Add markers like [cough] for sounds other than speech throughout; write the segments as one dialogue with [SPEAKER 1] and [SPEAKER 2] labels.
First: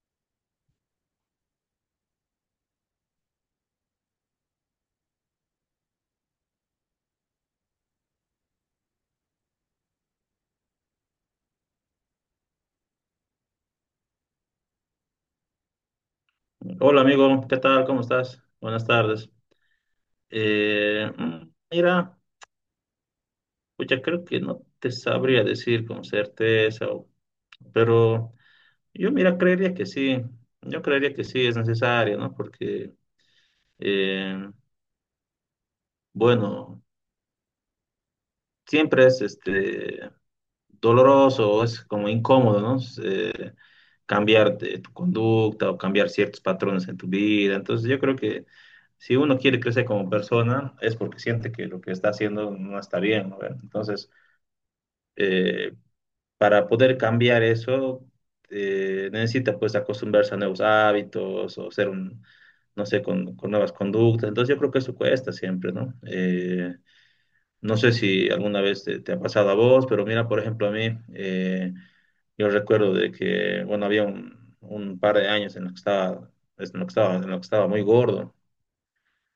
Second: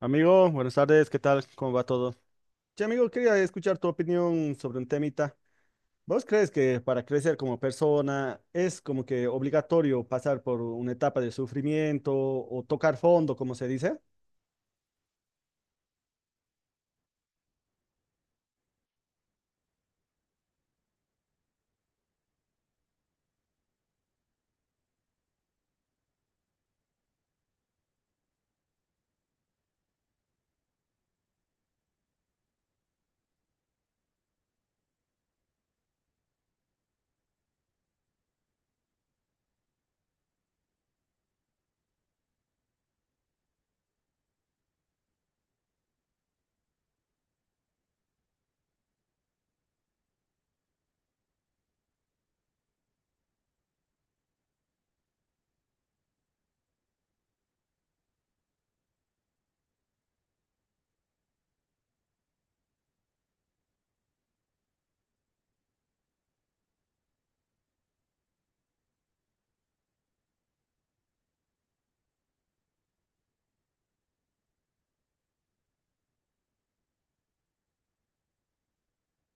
[SPEAKER 1] Amigo, buenas tardes, ¿qué tal? ¿Cómo va todo? Sí, amigo, quería escuchar tu opinión sobre un temita. ¿Vos crees que para crecer como persona es como que obligatorio pasar por una etapa de sufrimiento o tocar fondo, como se dice?
[SPEAKER 2] Hola amigo, ¿qué tal? ¿Cómo estás? Buenas tardes. Mira, pues ya creo que no te sabría decir con certeza, pero yo mira, creería que sí, yo creería que sí es necesario, ¿no? Porque, eh, bueno, siempre es doloroso, es como incómodo, ¿no? Eh, Cambiar de tu conducta o cambiar ciertos patrones en tu vida. Entonces yo creo que si uno quiere crecer como persona es porque siente que lo que está haciendo no está bien, ¿no? Bueno, Entonces, eh, para poder cambiar eso, necesita pues acostumbrarse a nuevos hábitos o ser un, no sé, con nuevas conductas. Entonces yo creo que eso cuesta siempre, ¿no? No sé si alguna vez te ha pasado a vos, pero mira, por ejemplo, a mí. Yo recuerdo de que, bueno, había un par de años en los que estaba, en lo que estaba, en lo que estaba muy gordo,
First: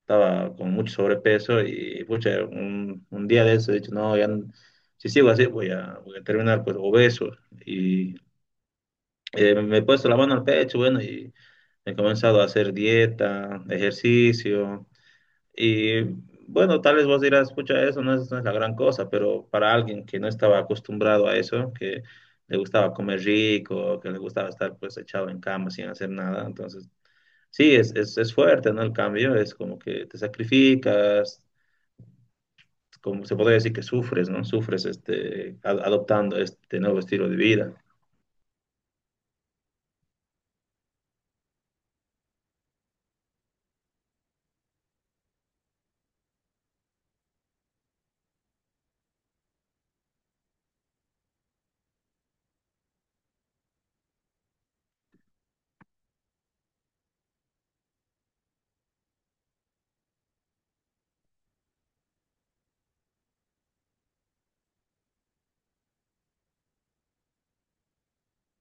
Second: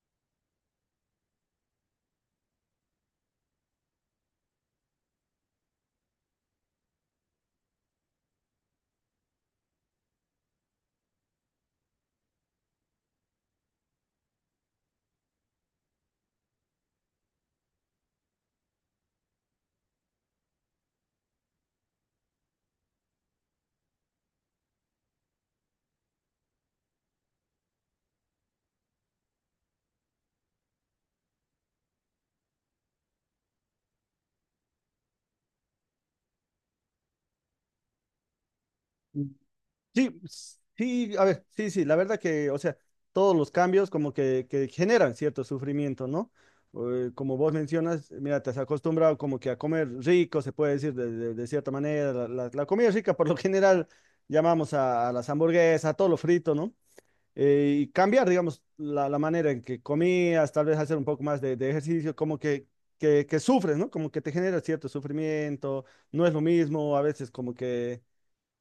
[SPEAKER 2] estaba con mucho sobrepeso y, pucha, un día de eso he dicho, no, ya, si sigo así voy a terminar pues obeso. Y me he puesto la mano al pecho, bueno, y he comenzado a hacer dieta, ejercicio. Y bueno, tal vez vos dirás, pucha, eso no es, no es la gran cosa, pero para alguien que no estaba acostumbrado a eso, que le gustaba comer rico, que le gustaba estar pues echado en cama sin hacer nada, entonces sí, es fuerte, ¿no? El cambio es como que te sacrificas, como se podría decir que sufres, ¿no? Sufres adoptando este nuevo estilo de vida.
[SPEAKER 1] Sí, sí, a ver, sí, sí, la verdad que, o sea, todos los cambios como que generan cierto sufrimiento, ¿no? Como vos mencionas, mira, te has acostumbrado como que a comer rico, se puede decir de cierta manera, la comida rica por lo general llamamos a las hamburguesas, a todo lo frito, ¿no? Y cambiar, digamos, la manera en que comías, tal vez hacer un poco más de ejercicio, como que, que sufres, ¿no? Como que te genera cierto sufrimiento, no es lo mismo, a veces como que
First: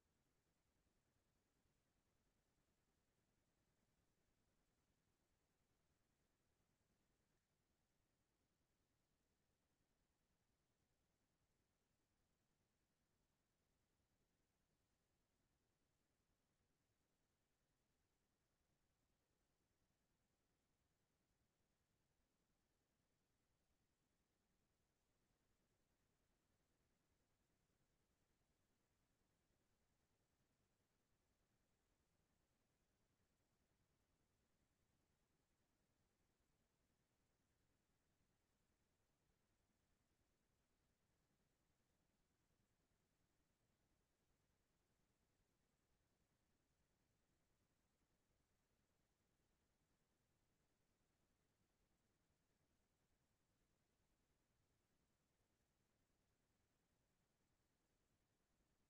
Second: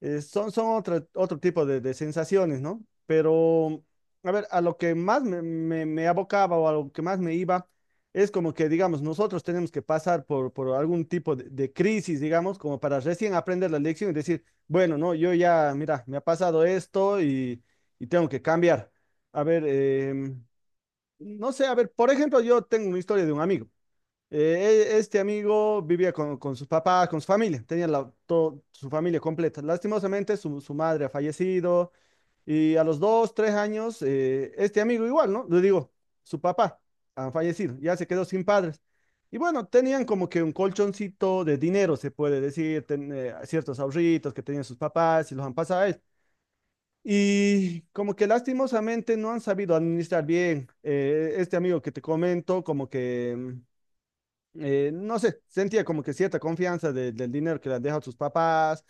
[SPEAKER 1] son otro tipo de sensaciones, ¿no? Pero, a ver, a lo que más me abocaba o a lo que más me iba, es como que, digamos, nosotros tenemos que pasar por algún tipo de crisis, digamos, como para recién aprender la lección y decir, bueno, no, yo ya, mira, me ha pasado esto y tengo que cambiar. A ver, no sé, a ver, por ejemplo, yo tengo una historia de un amigo. Este amigo vivía con sus papás, con su familia, tenía la, todo, su familia completa. Lastimosamente, su madre ha fallecido y a los dos, tres años, este amigo igual, ¿no? Le digo, su papá ha fallecido, ya se quedó sin padres. Y bueno, tenían como que un colchoncito de dinero, se puede decir, ciertos ahorritos que tenían sus papás y los han pasado a él. Y como que lastimosamente no han sabido administrar bien. Este amigo que te comento, como que... no sé, sentía como que cierta confianza del dinero que le han dejado sus papás.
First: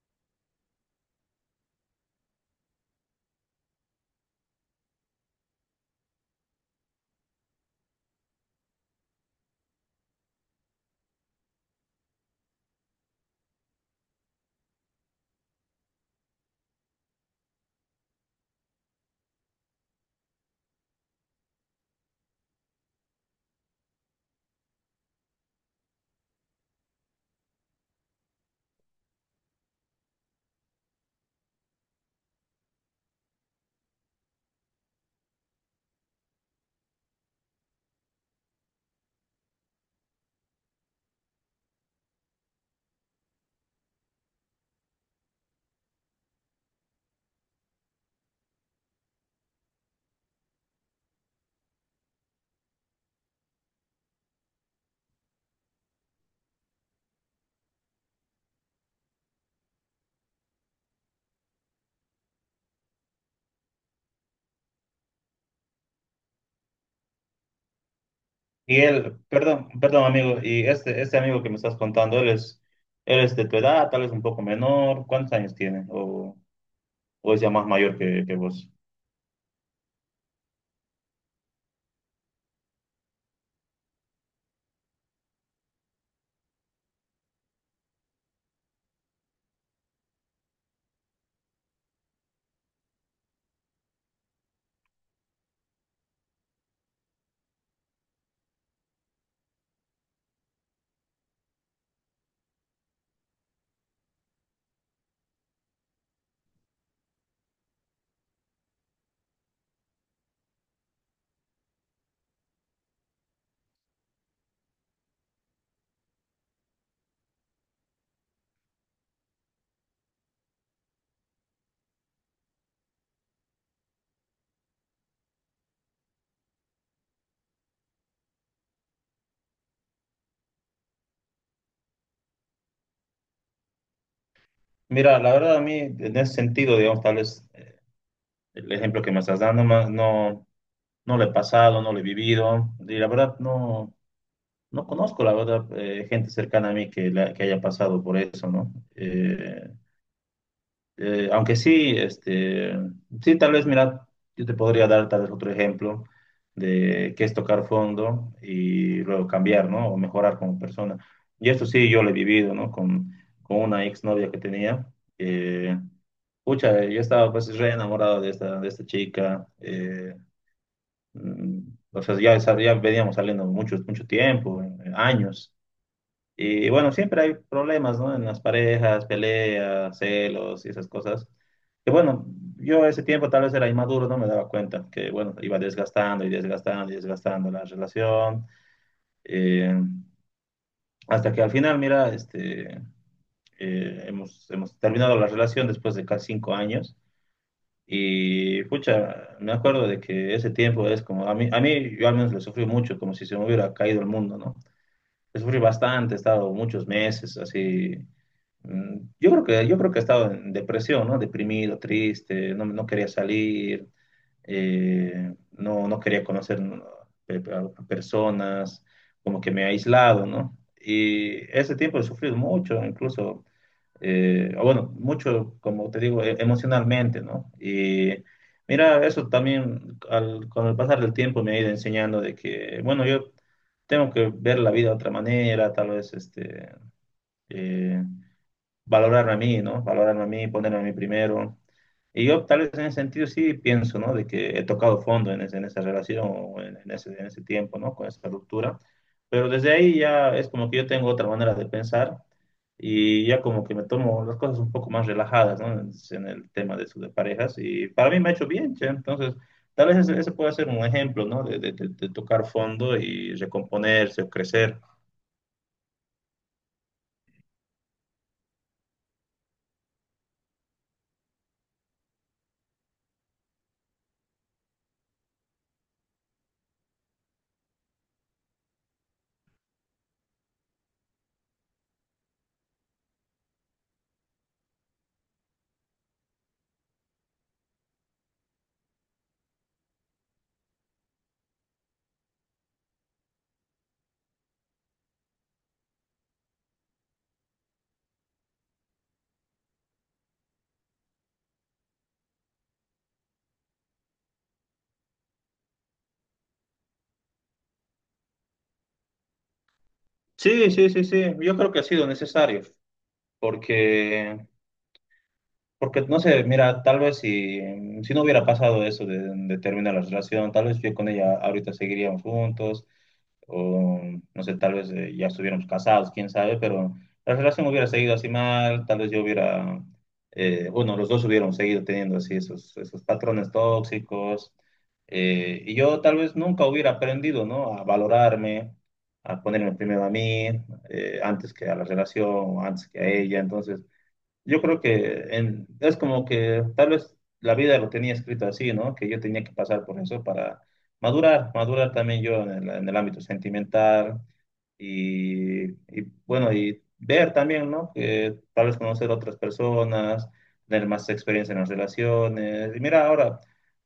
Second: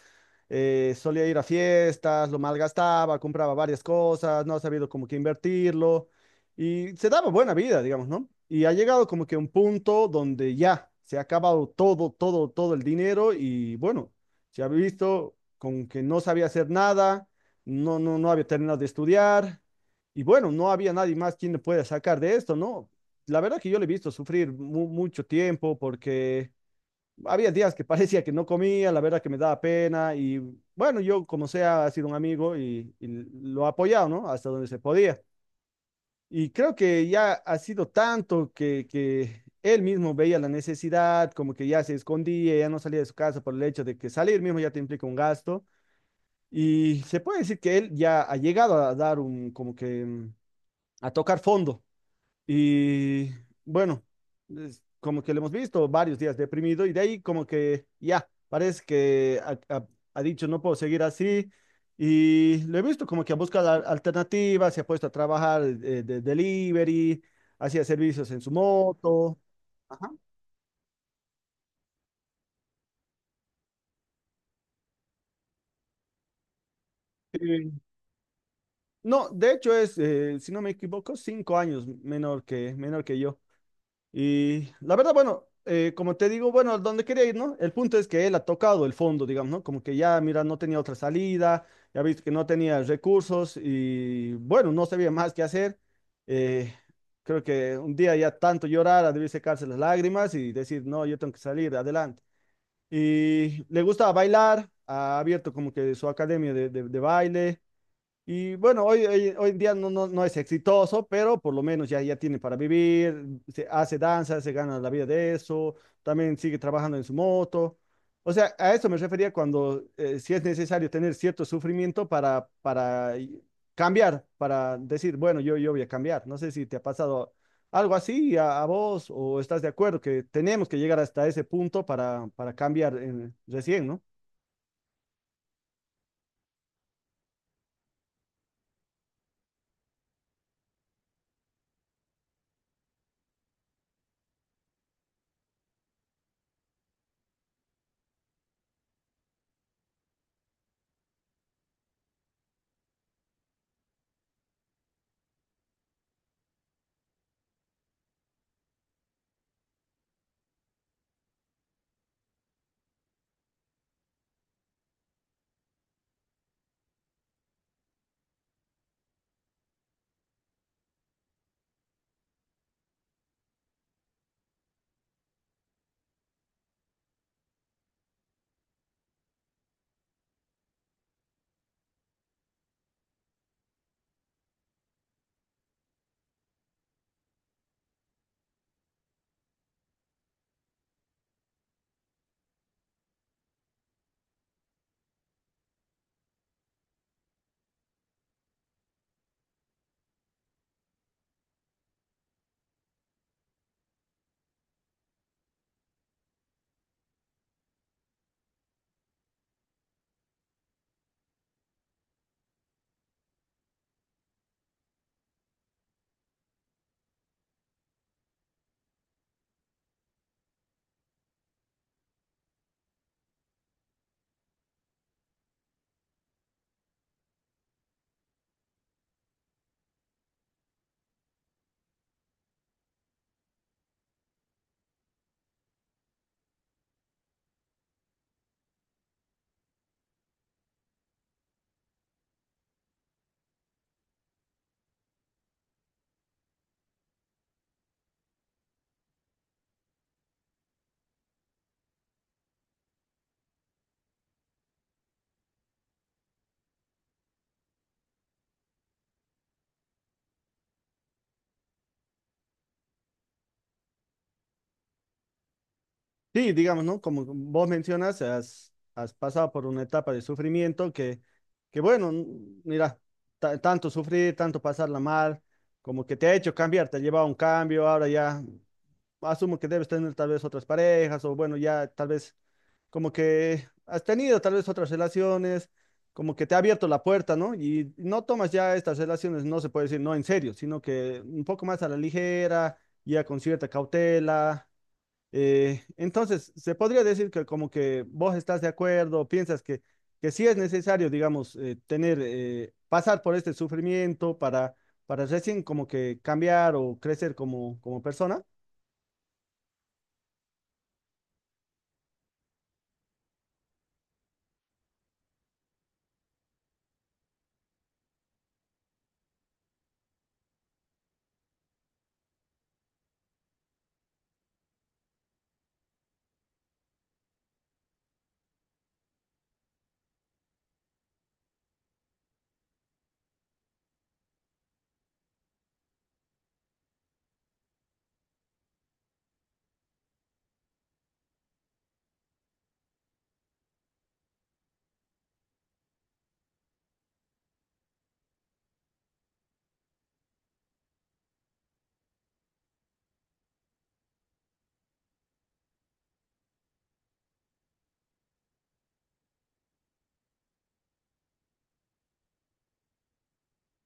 [SPEAKER 1] Eh, solía ir a fiestas, lo malgastaba, compraba varias cosas, no ha sabido como que invertirlo y se daba buena vida, digamos, ¿no? Y ha llegado como que a un punto donde ya se ha acabado todo, todo el dinero y bueno, se ha visto con que no sabía hacer nada, no había terminado de estudiar. Y bueno, no había nadie más quien le pueda sacar de esto, ¿no? La verdad que yo le he visto sufrir mucho tiempo porque había días que [laughs] parecía que no comía, la verdad que me daba pena y bueno, yo como sea, ha sido un amigo y lo he apoyado, ¿no? Hasta donde se podía. Y creo que ya ha sido tanto que él mismo veía la necesidad, como que ya se escondía, ya no salía de su casa por el hecho de que salir mismo ya te implica un gasto. Y se puede decir que él ya ha llegado a dar un, como que, a tocar fondo. Y bueno, es como que lo hemos visto varios días deprimido y de ahí como que ya, parece que ha dicho no puedo seguir así. Y lo he visto como que ha buscado alternativas, se ha puesto a trabajar de delivery, hacía servicios en su
[SPEAKER 2] Y él,
[SPEAKER 1] moto.
[SPEAKER 2] perdón
[SPEAKER 1] Ajá.
[SPEAKER 2] amigo, y este amigo que me estás contando, él es de tu edad, tal vez un poco menor, ¿cuántos años tiene? O sea más
[SPEAKER 1] Sí.
[SPEAKER 2] mayor que vos.
[SPEAKER 1] No, de hecho es, si no me equivoco, cinco años menor que yo. Y la verdad, bueno, como te digo, bueno, donde quería ir, ¿no? El punto es que él ha tocado el fondo, digamos, ¿no? Como que ya, mira, no tenía otra salida, ya viste que no tenía recursos y bueno, no sabía más qué hacer. Eh, Creo que un día ya tanto llorar, debí secarse las lágrimas y decir, no, yo tengo que salir adelante. Y le gusta bailar, ha abierto como que su academia de, de baile. Y bueno, hoy, hoy en día no es exitoso, pero por lo menos ya, ya tiene para vivir, se hace danza, se gana la vida de eso, también sigue trabajando en su moto. O sea, a eso me refería cuando si es necesario tener cierto sufrimiento para, cambiar, para decir, bueno, yo voy a cambiar. No sé si te ha pasado algo así a vos o estás de acuerdo que tenemos que llegar hasta ese punto para cambiar recién, ¿no?
[SPEAKER 2] Mira, la verdad a mí en ese sentido, digamos, tal vez el ejemplo que me estás dando más no, no lo he pasado, no lo he vivido y la verdad no, no conozco, la verdad, gente cercana a mí que, que haya pasado por eso, ¿no? Aunque sí, sí, tal vez, mira, yo te podría dar tal vez otro ejemplo de qué es tocar fondo y luego cambiar, ¿no? O mejorar como persona. Y esto sí, yo lo he vivido, ¿no? Con una exnovia que tenía. Eh, Pucha, yo estaba pues re enamorado de esta chica. mm, o sea, ya, ya veníamos saliendo mucho, mucho tiempo, años. Y bueno, siempre hay problemas, ¿no? En las parejas, peleas, celos y esas cosas. Que bueno, yo ese tiempo tal vez era inmaduro, no me daba cuenta que bueno, iba desgastando y desgastando y desgastando la relación. eh, Hasta que al final, mira, hemos terminado la relación después de casi 5 años. Y pucha, me acuerdo de que ese tiempo es como, a mí yo al menos le sufrí mucho, como si se me hubiera caído el mundo, ¿no? Sufrí bastante, he estado muchos meses así. Yo creo que he estado en depresión, ¿no? Deprimido, triste, no, no quería salir, no, no quería conocer, ¿no? A personas, como que me he aislado, ¿no? Y ese tiempo he sufrido mucho, incluso o bueno, mucho, como te digo, emocionalmente, ¿no? Y mira, eso también con el pasar del tiempo me ha ido enseñando de que, bueno, yo tengo que ver la vida de otra manera, tal vez, eh, valorarme a mí, ¿no? Valorarme a mí, ponerme a mí primero. Y yo tal vez en ese sentido sí pienso, ¿no? De que he tocado fondo en, en esa relación o en, en ese tiempo, ¿no? Con esa ruptura. Pero desde ahí ya es como que yo tengo otra manera de pensar y ya como que me tomo las cosas un poco más relajadas, ¿no? En el tema de, de parejas y para mí me ha hecho bien, che. Entonces, tal vez ese, ese puede ser un ejemplo, ¿no? De, de tocar fondo y recomponerse o crecer.
[SPEAKER 1] Sí, digamos, ¿no? Como vos mencionas, has, has pasado por una etapa de sufrimiento que bueno, mira, tanto sufrir, tanto pasarla mal, como que te ha hecho cambiar, te ha llevado a un cambio, ahora ya asumo que debes tener tal vez otras parejas o bueno, ya tal vez como que has tenido tal vez otras relaciones, como que te ha abierto la puerta, ¿no? Y no tomas ya estas relaciones, no se puede decir no en serio, sino que un poco más a la ligera, ya con cierta cautela. Entonces, se podría decir que como que vos estás de acuerdo, piensas que sí es necesario, digamos, tener, pasar por este sufrimiento para recién como que cambiar o crecer como, como persona.
[SPEAKER 2] Sí, sí, sí, sí. Yo creo que ha sido necesario porque... Porque, no sé, mira, tal vez si, si no hubiera pasado eso de terminar la relación, tal vez yo con ella ahorita seguiríamos juntos, o no sé, tal vez ya estuviéramos casados, quién sabe, pero la relación hubiera seguido así mal, tal vez yo hubiera, bueno, los dos hubiéramos seguido teniendo así esos, esos patrones tóxicos, y yo tal vez nunca hubiera aprendido, ¿no? A valorarme, a ponerme primero a mí, antes que a la relación, antes que a ella, entonces... Yo creo que es como que tal vez la vida lo tenía escrito así, ¿no? Que yo tenía que pasar por eso para madurar, madurar también yo en el ámbito sentimental y, bueno, y ver también, ¿no? Que tal vez conocer otras personas, tener más experiencia en las relaciones. Y mira, ahora,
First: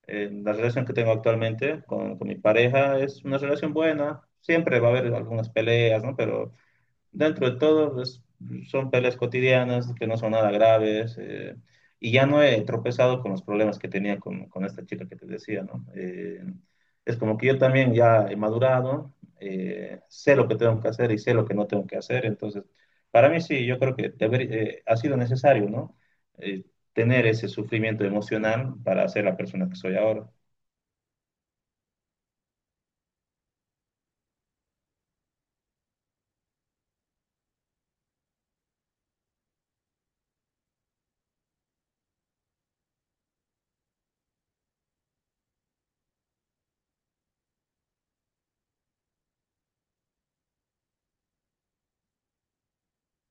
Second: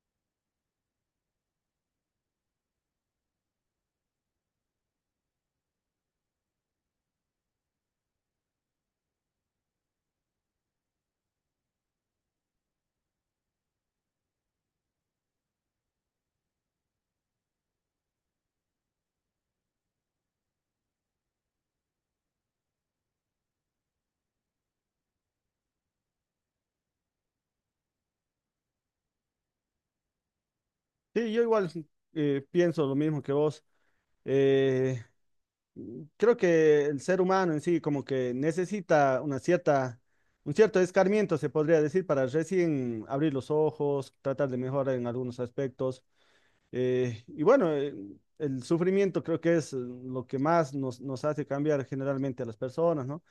[SPEAKER 2] la relación que tengo actualmente con mi pareja es una relación buena. Siempre va a haber algunas peleas, ¿no? Pero dentro de todo, pues, son peleas cotidianas que no son nada graves. Y ya no he tropezado con los problemas que tenía con esta chica que te decía, ¿no? Es como que yo también ya he madurado, sé lo que tengo que hacer y sé lo que no tengo que hacer. Entonces, para mí sí, yo creo que ha sido necesario, ¿no? Eh, Tener ese sufrimiento emocional para ser la persona que soy ahora.
[SPEAKER 1] Sí, yo igual pienso lo mismo que vos. Eh, Creo que el ser humano en sí como que necesita una cierta, un cierto escarmiento, se podría decir, para recién abrir los ojos, tratar de mejorar en algunos aspectos. Y bueno, el sufrimiento creo que es lo que más nos, nos hace cambiar generalmente a las personas, ¿no?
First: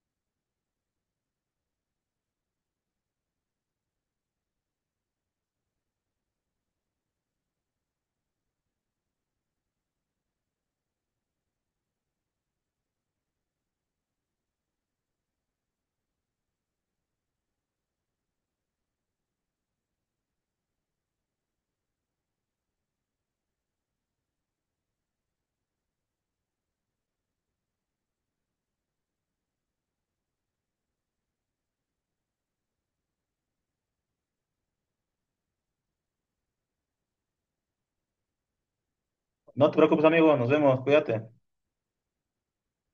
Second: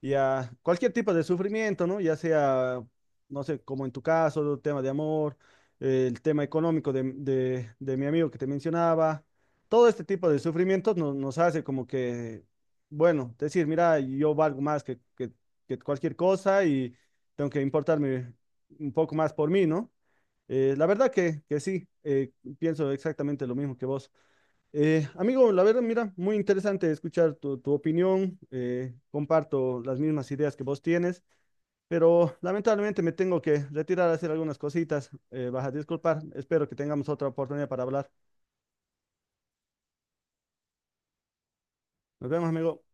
[SPEAKER 1] Y a cualquier tipo de sufrimiento, ¿no? Ya sea, no sé, como en tu caso, el tema de amor, el tema económico de mi amigo que te mencionaba, todo este tipo de sufrimientos nos hace como que, bueno, decir, mira, yo valgo más que, que cualquier cosa y tengo que importarme un poco más por mí, ¿no? La verdad que sí, pienso exactamente lo mismo que vos. Amigo, la verdad, mira, muy interesante escuchar tu, tu opinión. Comparto las mismas ideas que vos tienes, pero lamentablemente me tengo que retirar a hacer algunas cositas. Vas a disculpar. Espero que tengamos otra oportunidad para hablar.
[SPEAKER 2] No te preocupes, amigo, nos vemos, cuídate.
[SPEAKER 1] Nos vemos, amigo.